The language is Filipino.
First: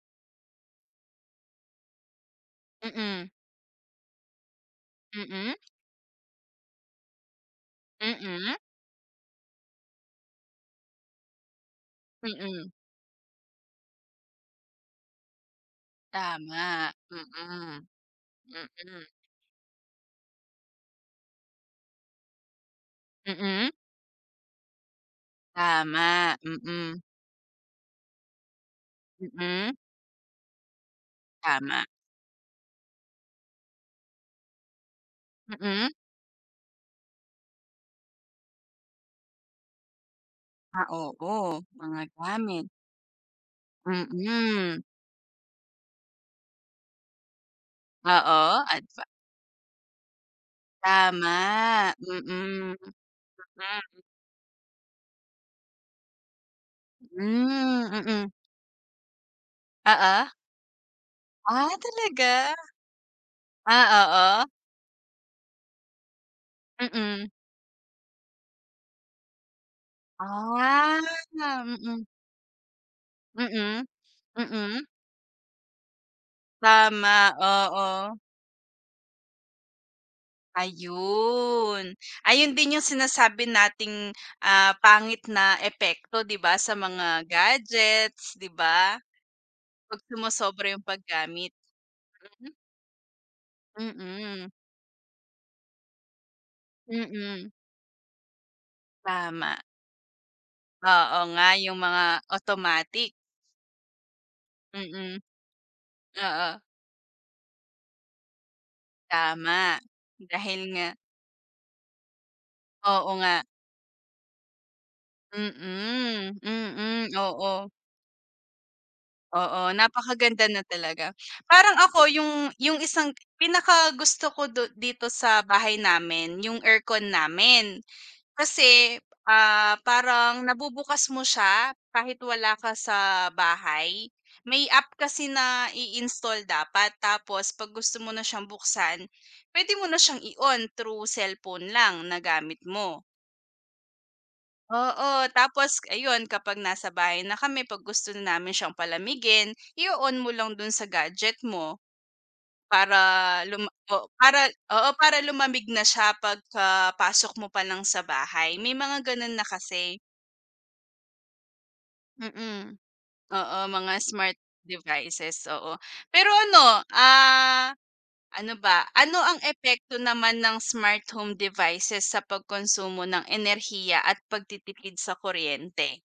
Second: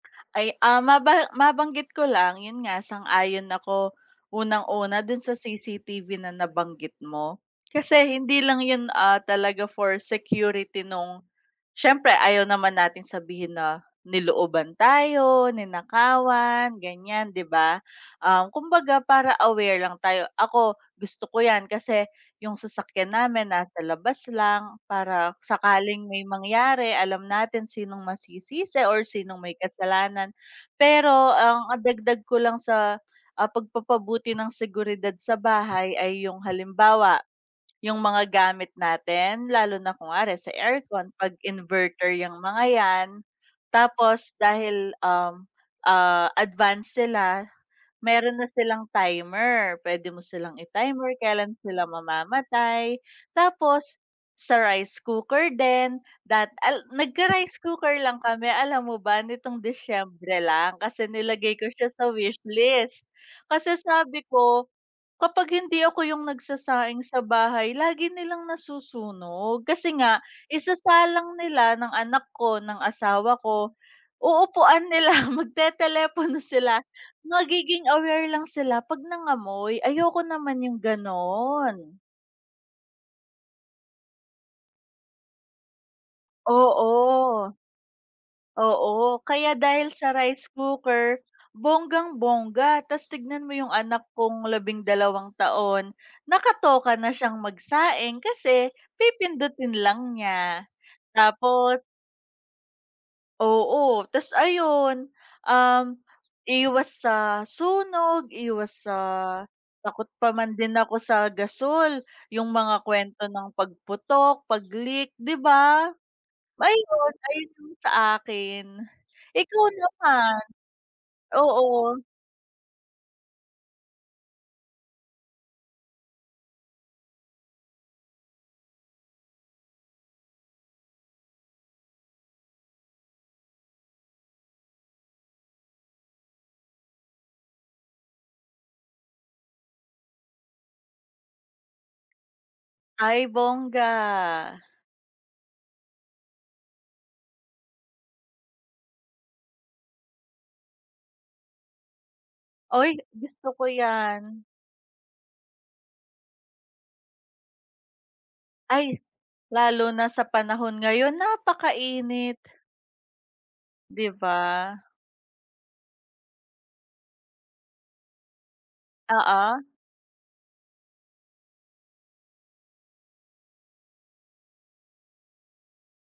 Ay, ah, maba mabanggit ko lang yun nga Mm. sang-ayon ako, unang-una dun sa Mm. CCTV na nabanggit mo. Kasi hindi Mm. lang yun, ah, talaga for security nung siyempre ayaw Mm. naman nating sabihin na nilooban tayo, ninakawan Tama. ganyan, 'di ba? Mm. Ah, kumbaga Mm. para aware lang tayo. Ako gusto ko yan, kasi yung sasakyan namin Mm. nasa labas lang para sakaling may Tama. mangyari Mm. alam natin sinong masisisi or sinong may Mm. kasalanan. Pero ang, ah, Tama. dagdag ko lang sa, ah, pagpapabuti ng seguridad sa Mm. bahay ay yung halimbawa, yung mga gamit natin lalo na kunwari sa Ah, aircon pag oo mga inverter yang mga gamit. yan. Tapos Mm. dahil, um, ah, advance sila, meron na Oo. At silang va timer, pwede mo silang i-timer, kailan sila Tama. Mm. Mm. mamamatay. Tapos sa rice cooker din dat al nagka-rice cooker Hmm. lang Mm. kami, alam mo ba nitong Oo. Disyembre lang, kasi nilagay ko Ah, siya sa talaga. wishlist. Kasi Ah, sabi oo. ko, kapag hindi ako yung nagsasaing sa Mm. bahay lagi nilang nasusunog kasi nga Ah. isasalang nila, ng Mm. anak ko, ng asawa ko, Mm. Mm. uupuan nila magtetelepono sila. Tama, Magiging oo. aware lang sila pag nangamoy, ayoko naman yung Ayun, ganon. ayun din yung sinasabi nating, ah, pangit na epekto, 'di ba, sa mga Oo. gadgets, 'di ba? Oo, kaya dahil Pag sa rice sumosobra yung cooker paggamit. bonggang-bongga, tas tignan mo yung anak kong Mm. labing dalawang taon, nakatoka na siyang Mm. magsaing kasi Tama. pipindutin lang niya. Oo nga yung Tapos mga automatic. Oo, tas ayun, Mm. um, Oo. iwas sa sunog, iwas sa Tama. takot pa man Dahil din nga ako sa gasul yung mga Oo kwento nga. ng pagputok, pag-leak, 'di ba? Mm. Mm. Ayon, Oo. ayon sa akin. Ikaw Oo, naman? napakaganda na talaga. Parang Oo. ako yung yung isang pinakagusto ko du dito sa bahay namin yung aircon namin. Kasi, ah, parang nabubukas mo siya kahit wala ka sa bahay, may app kasi na i-install dapat. Tapos pag gusto mo na siyang buksan pwede mo na siyang i-on through cellphone lang na gamit mo. Ay bonga! Oo, tapos ayun kapag nasa bahay na kami pag gusto namin siyang palamigin i-o-on mo lang dun sa gadget mo. Para Uy, gusto ko luma oh, yan. para oo para lumamig na siya pagka pasok mo pa lang sa bahay may Ay, mga ganun na lalo kasi. na sa panahon ngayon napakainit. Mm. Oo, mga 'Di smart ba? devices, oo. Pero ano, ah, ano ba, ano ang Oo. epekto naman ng smart home devices sa pagkonsumo ng enerhiya at pagtitipid sa kuryente?